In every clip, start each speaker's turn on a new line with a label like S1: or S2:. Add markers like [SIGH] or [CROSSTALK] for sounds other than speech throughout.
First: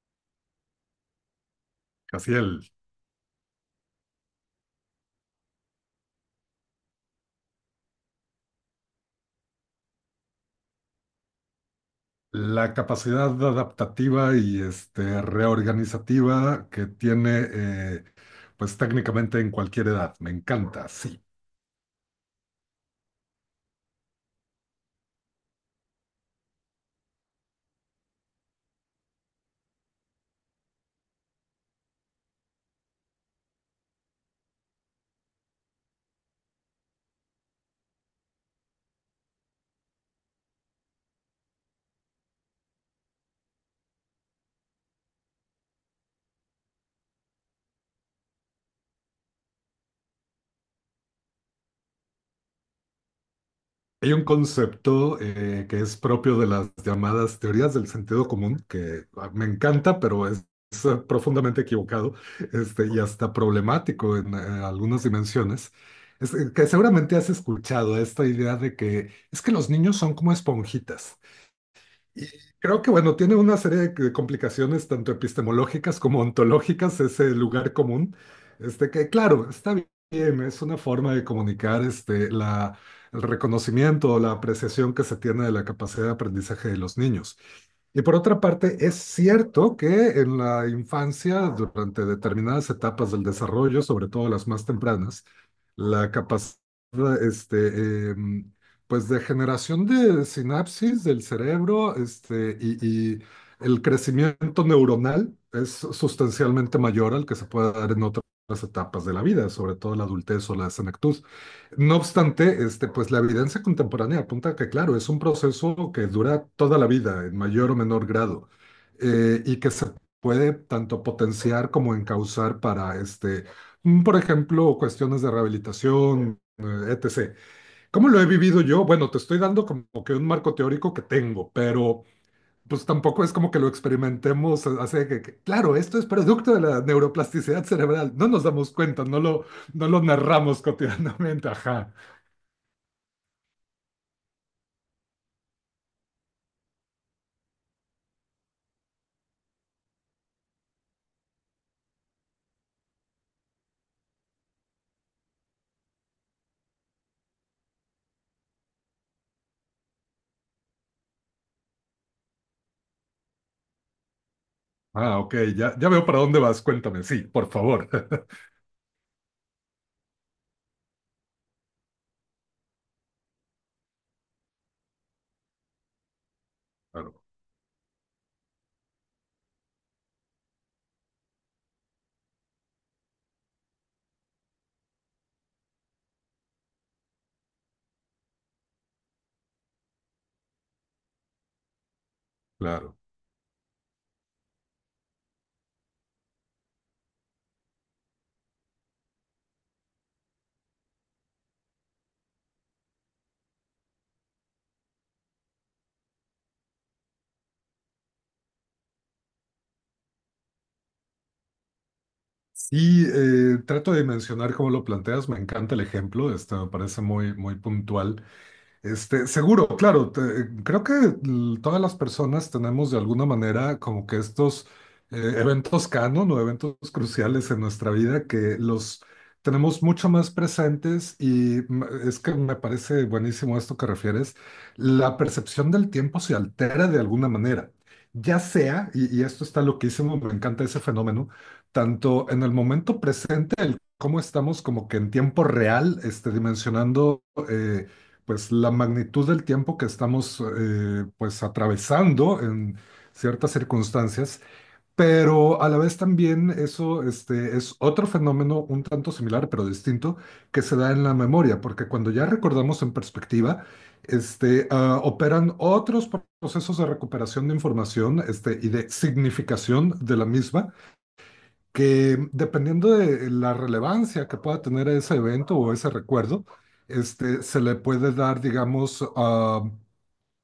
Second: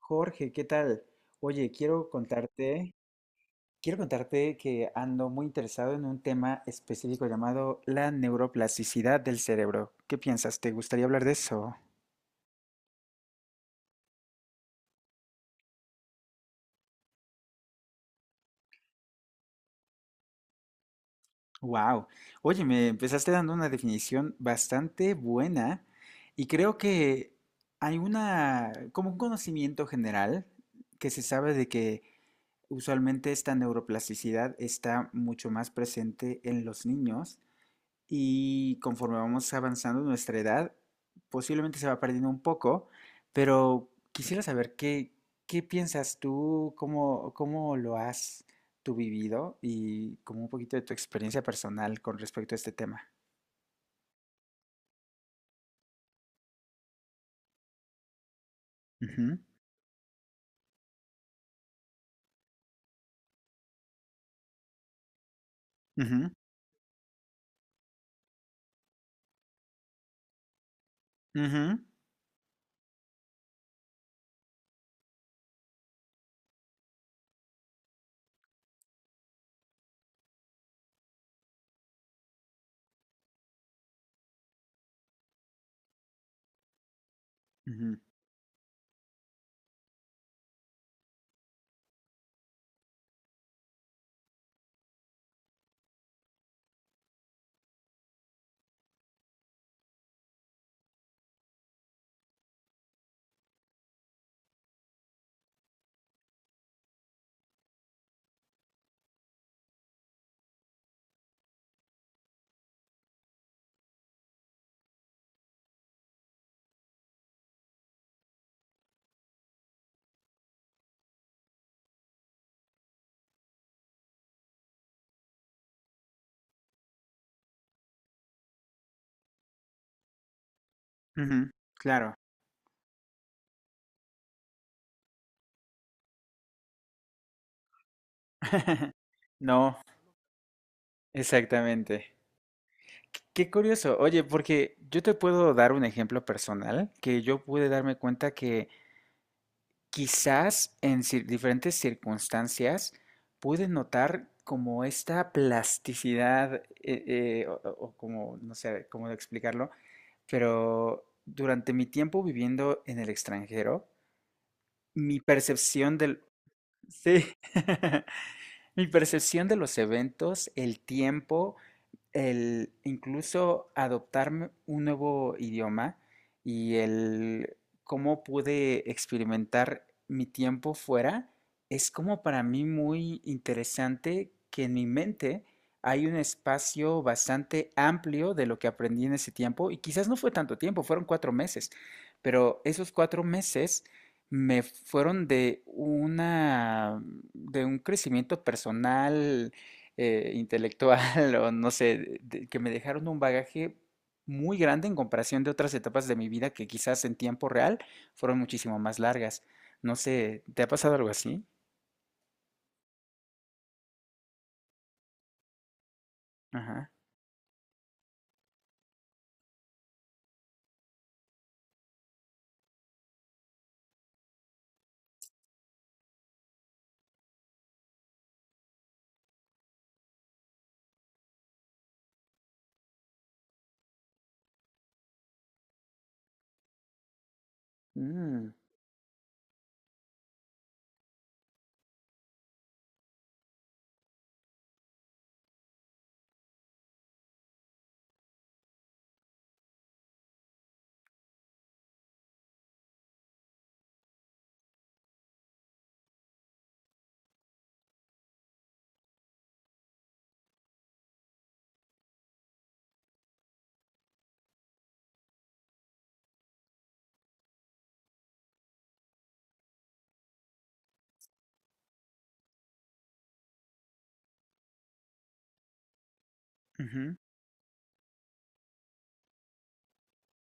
S1: Jorge, ¿qué tal? Oye,
S2: Casiel,
S1: quiero contarte que ando muy interesado en un tema específico llamado la neuroplasticidad del cerebro. ¿Qué piensas? ¿Te gustaría hablar de eso?
S2: la capacidad adaptativa y reorganizativa que tiene, pues técnicamente en cualquier edad. Me encanta, sí.
S1: Wow. Oye, me empezaste dando una definición bastante buena y creo que hay una, como un conocimiento general que se sabe de que usualmente esta neuroplasticidad está mucho más presente en los niños y conforme vamos avanzando en nuestra edad, posiblemente se va perdiendo un poco, pero quisiera saber qué piensas tú, cómo lo has tú vivido y como un poquito de tu experiencia personal con respecto a este tema.
S2: Hay un concepto que es propio de las llamadas teorías del sentido común, que
S1: Ujú,
S2: me encanta, pero es profundamente equivocado y hasta problemático en algunas dimensiones.
S1: ujú,
S2: Es que seguramente has escuchado esta idea de que es que los niños son como esponjitas.
S1: ujú,
S2: Y creo que, bueno, tiene una serie de complicaciones tanto epistemológicas como ontológicas, ese lugar común, que, claro, está bien, es una forma de comunicar la, el reconocimiento o la apreciación que se tiene de la capacidad de aprendizaje de los niños.
S1: ujú,
S2: Y por otra parte, es cierto que en la infancia, durante determinadas etapas del desarrollo, sobre todo las más tempranas, la capacidad este, em, pues de generación de sinapsis del cerebro, y el crecimiento neuronal es sustancialmente mayor al que se puede dar en otras etapas de la vida, sobre todo la adultez o la senectud. No obstante, pues la evidencia contemporánea apunta a que, claro, es un proceso que dura toda la vida, en mayor o menor grado, y que se puede tanto potenciar como encauzar para, por ejemplo, cuestiones de rehabilitación, etc. ¿Cómo lo he vivido yo? Bueno, te estoy dando como que un marco teórico que
S1: ujú,
S2: tengo, pero
S1: claro,
S2: pues tampoco es como que lo experimentemos, así que claro, esto es producto de la neuroplasticidad cerebral, no nos damos cuenta,
S1: no,
S2: no lo narramos cotidianamente, [LAUGHS] ajá.
S1: exactamente. Qué curioso, oye, porque yo te puedo dar un ejemplo personal que yo pude darme cuenta que quizás en diferentes circunstancias pude notar como esta plasticidad, o, o como, no sé cómo explicarlo, pero durante mi tiempo viviendo en el extranjero,
S2: Ah,
S1: mi
S2: ok, ya, ya
S1: percepción
S2: veo para
S1: del...
S2: dónde vas, cuéntame, sí,
S1: Sí,
S2: por favor.
S1: [LAUGHS]
S2: [LAUGHS]
S1: mi percepción de los eventos, el tiempo, el incluso adoptar un nuevo idioma y
S2: Claro,
S1: el cómo pude experimentar mi tiempo fuera es como para mí muy interesante que en mi mente hay un espacio bastante amplio de lo que aprendí en ese tiempo y quizás no fue tanto tiempo, fueron cuatro meses, pero esos
S2: claro.
S1: cuatro meses me fueron de una de un crecimiento personal intelectual [LAUGHS] o no sé, que me dejaron un bagaje muy grande en comparación de otras etapas de mi vida que quizás en tiempo real fueron muchísimo más largas. No sé, ¿te ha pasado algo así?
S2: Sí, trato de mencionar cómo lo planteas, me encanta el ejemplo, me
S1: Ajá.
S2: parece muy, muy puntual. Seguro, claro, creo que todas las personas tenemos de alguna manera como que estos eventos canon o eventos cruciales en nuestra vida que los tenemos mucho más presentes y es que me parece buenísimo esto que refieres, la percepción del tiempo se altera de alguna manera, ya
S1: Mm,
S2: sea, y esto está loquísimo, me encanta ese fenómeno, tanto en el momento presente, el cómo estamos como que en tiempo real, dimensionando. Pues la magnitud del tiempo que estamos pues atravesando en ciertas circunstancias, pero a la vez también eso es otro fenómeno un tanto similar pero distinto que se da en la memoria, porque cuando ya recordamos en perspectiva, operan otros procesos de recuperación de información y de significación de la misma que dependiendo de la relevancia que pueda tener ese evento o ese recuerdo,
S1: ujú,
S2: se le puede dar, digamos, ah,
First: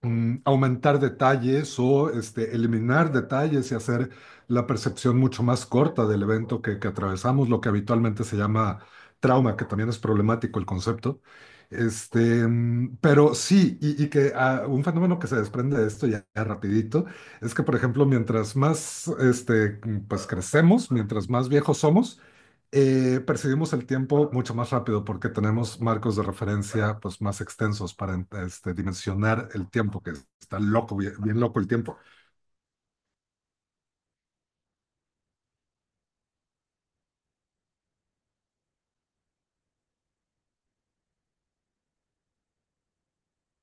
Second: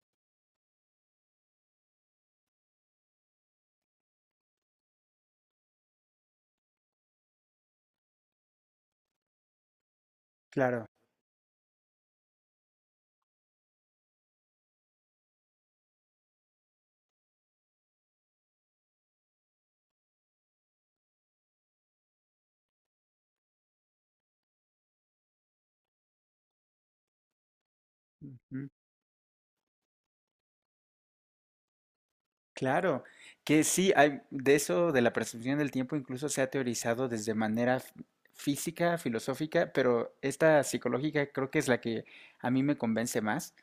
S2: mm, aumentar detalles o eliminar detalles y hacer la percepción mucho más corta del evento que atravesamos, lo que habitualmente se llama trauma, que también es problemático el
S1: claro.
S2: concepto. Pero sí, y que un fenómeno que se desprende de esto ya, ya rapidito es que, por ejemplo, mientras más pues, crecemos, mientras más viejos somos, percibimos el tiempo mucho más rápido porque tenemos marcos de referencia pues, más extensos para
S1: Ujú.
S2: dimensionar el tiempo, que está loco, bien, bien loco el tiempo.
S1: Claro, que sí, hay, de eso, de la percepción del tiempo, incluso se ha teorizado desde manera física, filosófica, pero esta psicológica creo que es la que a mí me convence más.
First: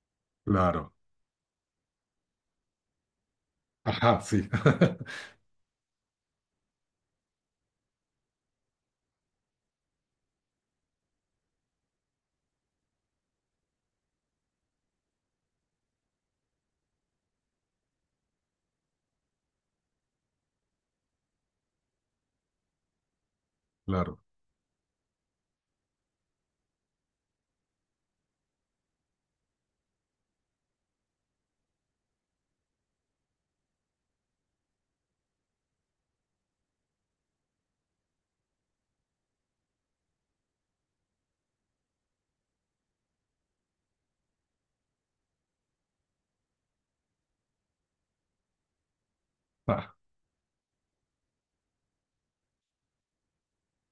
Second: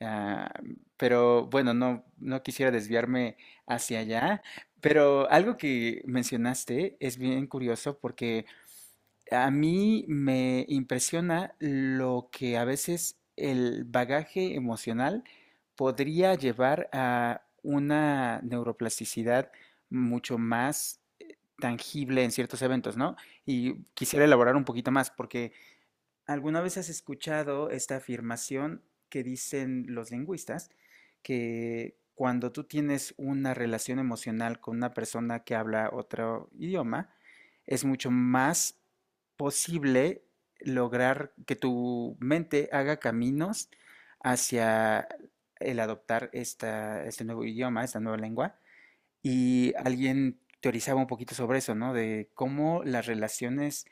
S1: Ah,
S2: Claro.
S1: pero bueno, no, no quisiera desviarme hacia
S2: Ajá,
S1: allá,
S2: sí.
S1: pero
S2: [LAUGHS]
S1: algo que mencionaste es bien curioso porque a mí me impresiona lo que a veces el bagaje emocional podría llevar a una neuroplasticidad mucho más tangible en ciertos eventos, ¿no? Y
S2: Claro.
S1: quisiera elaborar un poquito más, porque ¿alguna vez has escuchado esta afirmación que dicen los lingüistas, que cuando tú tienes una relación emocional con una persona que habla otro idioma, es mucho más posible lograr que tu mente haga caminos hacia el adoptar esta, este nuevo idioma, esta nueva lengua? Y
S2: Ah,
S1: alguien teorizaba un poquito sobre eso, ¿no? De cómo las relaciones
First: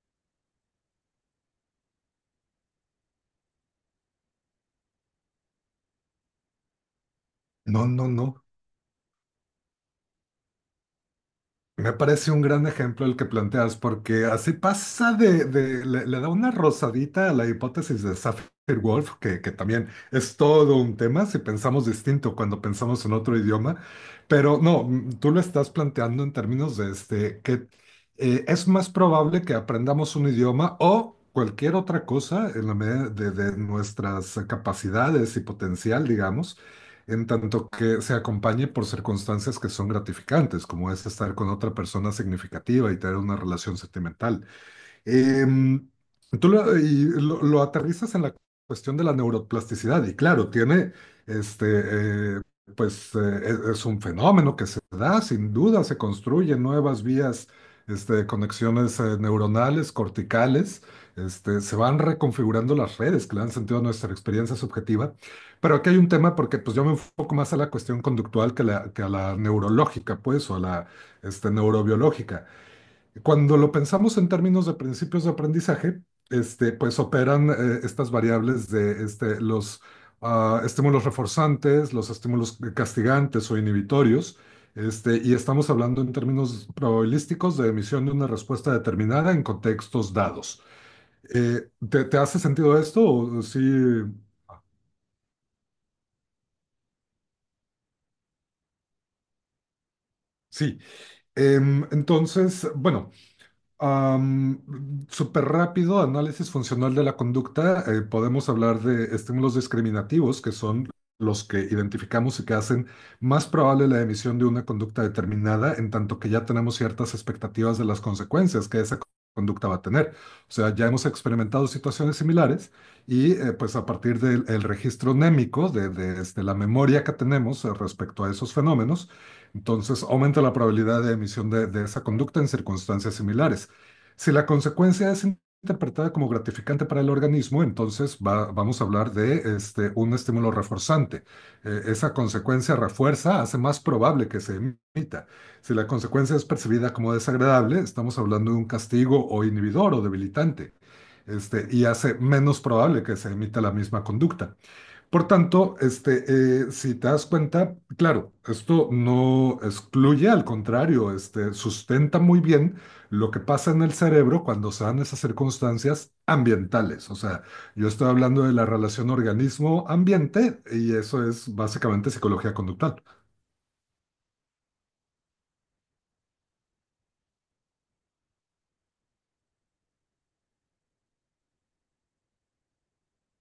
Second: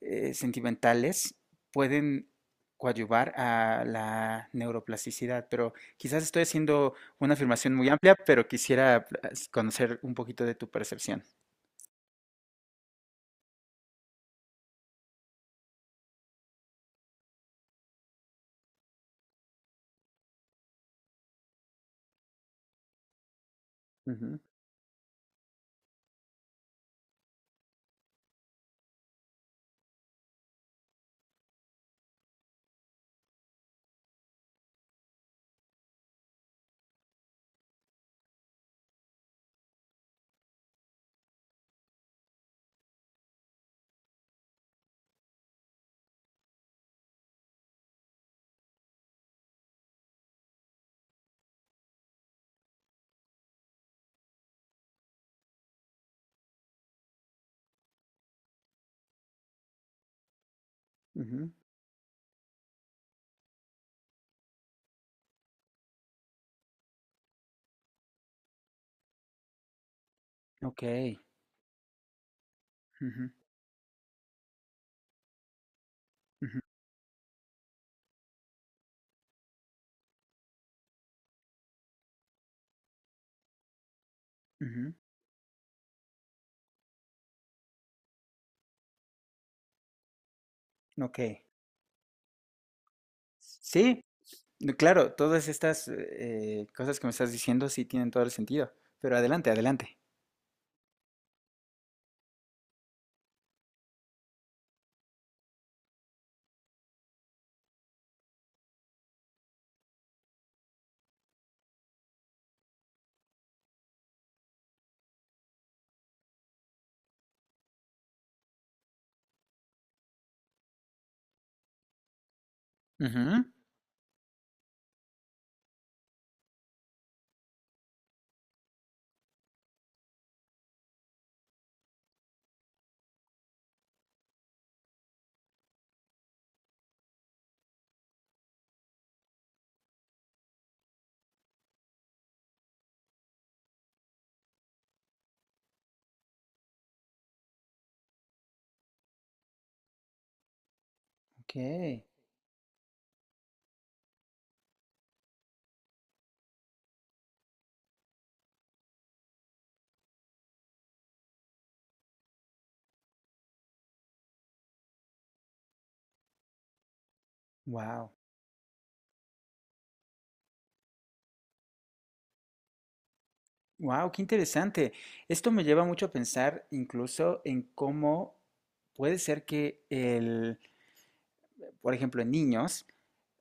S1: sentimentales pueden coadyuvar a la neuroplasticidad, pero quizás estoy haciendo una afirmación
S2: No,
S1: muy
S2: no,
S1: amplia,
S2: no.
S1: pero quisiera conocer un poquito de tu percepción.
S2: Me parece un gran ejemplo el que planteas, porque así pasa de le, le da una rosadita a la hipótesis de Sapir-Whorf, que también es todo un tema si pensamos distinto cuando pensamos en otro idioma,
S1: Ujú,
S2: pero no, tú lo estás planteando en términos de que es más probable que aprendamos un idioma o cualquier otra cosa en la medida de nuestras capacidades y potencial, digamos en tanto que se acompañe por circunstancias que son gratificantes, como es estar con otra persona significativa y tener una relación sentimental. Em, tú lo, y lo aterrizas en la cuestión de la neuroplasticidad y claro, tiene, este, eh, pues eh, es un fenómeno que se da, sin duda, se construyen nuevas vías, conexiones neuronales, corticales,
S1: ujú,
S2: se van reconfigurando las redes que le dan sentido a nuestra experiencia subjetiva, pero aquí hay un tema porque pues yo me enfoco más a la cuestión conductual que, que a la neurológica, pues, o a
S1: ok,
S2: la, neurobiológica.
S1: ujú,
S2: Cuando lo pensamos en términos de principios de aprendizaje,
S1: ujú,
S2: pues operan estas variables de los estímulos reforzantes, los estímulos castigantes o inhibitorios,
S1: ujú,
S2: y estamos hablando en términos probabilísticos de emisión de una respuesta determinada en contextos dados.
S1: ok.
S2: Te hace sentido esto? O sí,
S1: Sí, no, claro, todas estas cosas que me estás diciendo sí tienen todo el sentido, pero adelante, adelante.
S2: sí. Entonces, bueno, súper rápido, análisis funcional de la conducta. Podemos hablar de estímulos discriminativos, que son los que identificamos y que hacen más probable la emisión de una conducta determinada, en tanto que ya tenemos ciertas expectativas de las consecuencias que esa conducta va a tener. O sea, ya hemos experimentado situaciones similares y
S1: Ujú,
S2: pues a partir del el registro némico, de la memoria que tenemos respecto a esos fenómenos, entonces aumenta la probabilidad de emisión de esa conducta en circunstancias similares. Si la consecuencia es interpretada como gratificante para el organismo, entonces vamos a hablar de un estímulo reforzante. Esa consecuencia refuerza, hace más probable que se emita. Si la consecuencia es percibida como desagradable, estamos hablando de un castigo o inhibidor o debilitante,
S1: ok.
S2: y hace menos probable que se emita la misma conducta. Por tanto, si te das cuenta, claro, esto no excluye, al contrario, sustenta muy bien lo que pasa en el cerebro cuando se dan esas circunstancias ambientales. O sea, yo estoy
S1: Wow.
S2: hablando de la relación organismo-ambiente y eso es básicamente psicología conductual.
S1: Wow, qué interesante. Esto me lleva mucho a pensar incluso en cómo puede ser que el, por ejemplo, en niños,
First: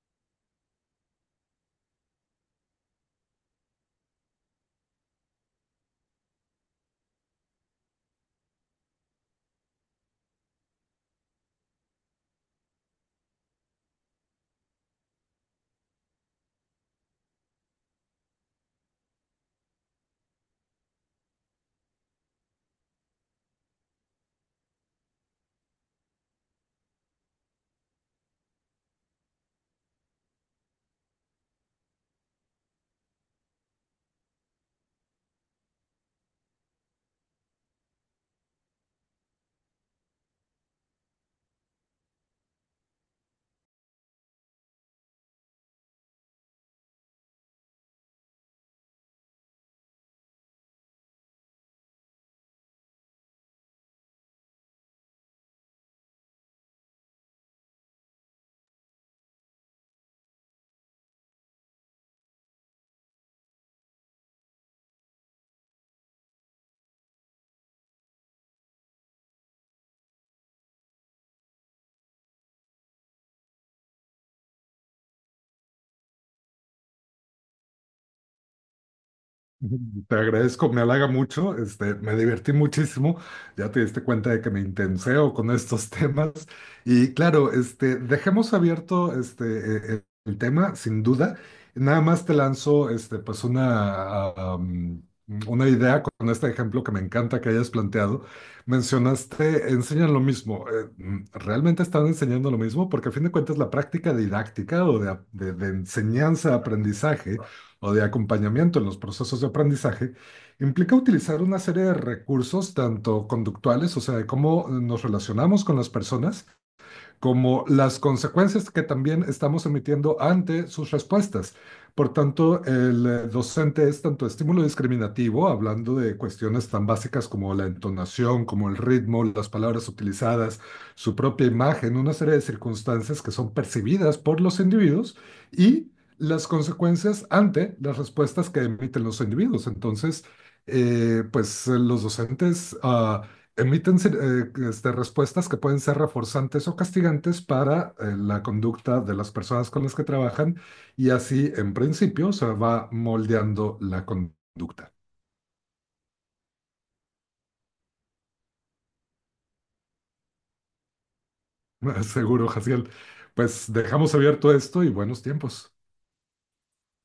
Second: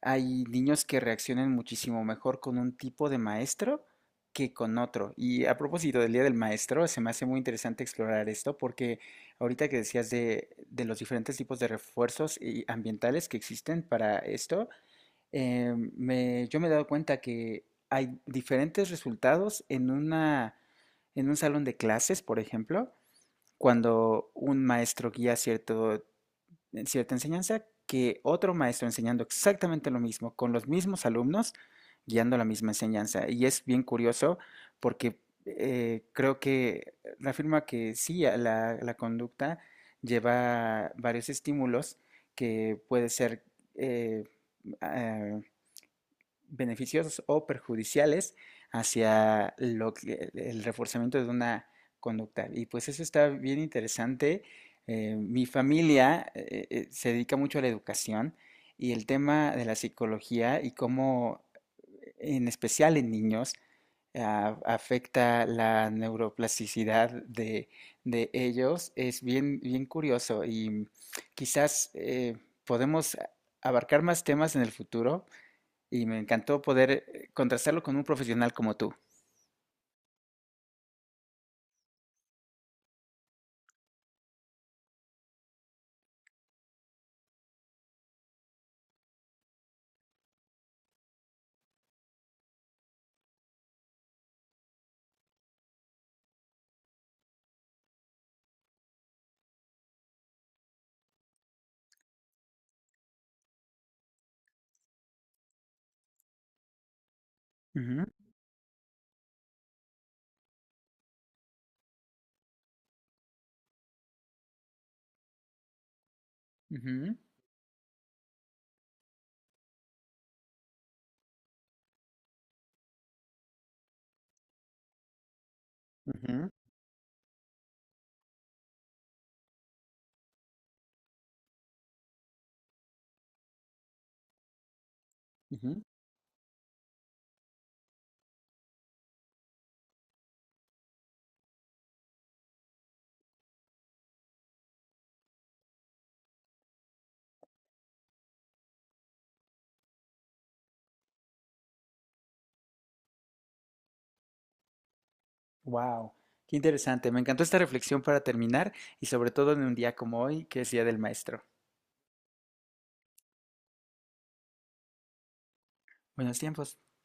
S1: hay niños que reaccionan muchísimo mejor con un tipo de maestro que con otro. Y a propósito del Día del Maestro, se me hace muy interesante explorar esto porque ahorita que decías de los diferentes tipos de refuerzos y ambientales que existen para esto, yo me he dado cuenta que hay diferentes resultados en una, en un salón de clases, por ejemplo, cuando un maestro guía cierto, cierta enseñanza, que otro maestro enseñando exactamente lo mismo, con los mismos alumnos, guiando la misma enseñanza. Y es bien curioso porque creo que reafirma que sí, a la, la conducta lleva varios estímulos que puede ser... eh, eh, beneficiosos o perjudiciales hacia lo que, el reforzamiento de una conducta. Y pues eso está bien interesante. Mi familia se dedica mucho a la educación y el tema de la psicología y cómo, en especial en niños, afecta la neuroplasticidad de ellos es bien, bien curioso y quizás podemos abarcar más temas en el futuro y me encantó poder, contrastarlo con un profesional como tú.
S2: [LAUGHS] Te agradezco, me halaga mucho, me divertí muchísimo, ya te diste cuenta de que me intenseo con estos [LAUGHS] temas y claro, dejemos abierto este el tema, sin duda, nada más te lanzo pues una, ah, um, una idea con este ejemplo que me encanta que hayas planteado. Mencionaste, enseñan lo mismo. ¿Realmente están enseñando lo mismo? Porque a fin de cuentas la práctica didáctica o de enseñanza, aprendizaje o de
S1: Ujú,
S2: acompañamiento en los procesos de aprendizaje, implica utilizar una serie de recursos, tanto conductuales, o sea, de cómo nos relacionamos con las personas,
S1: ujú,
S2: como las consecuencias que también estamos emitiendo ante sus respuestas. Por tanto, el docente es tanto estímulo discriminativo, hablando de
S1: ujú,
S2: cuestiones tan básicas como la entonación, como el ritmo, las palabras utilizadas, su propia imagen, una serie de circunstancias que son percibidas por los individuos
S1: ujú.
S2: y las consecuencias ante las respuestas que emiten los individuos. Entonces, pues los docentes emiten respuestas que pueden ser reforzantes o castigantes para la conducta de las personas con las que trabajan y así, en principio, se va moldeando la conducta.
S1: Guau, qué interesante. Me encantó esta reflexión para terminar y sobre todo en un día como hoy, que es Día del Maestro.
S2: [LAUGHS] Seguro, Jaciel. Pues dejamos abierto esto y buenos tiempos.
S1: Buenos tiempos.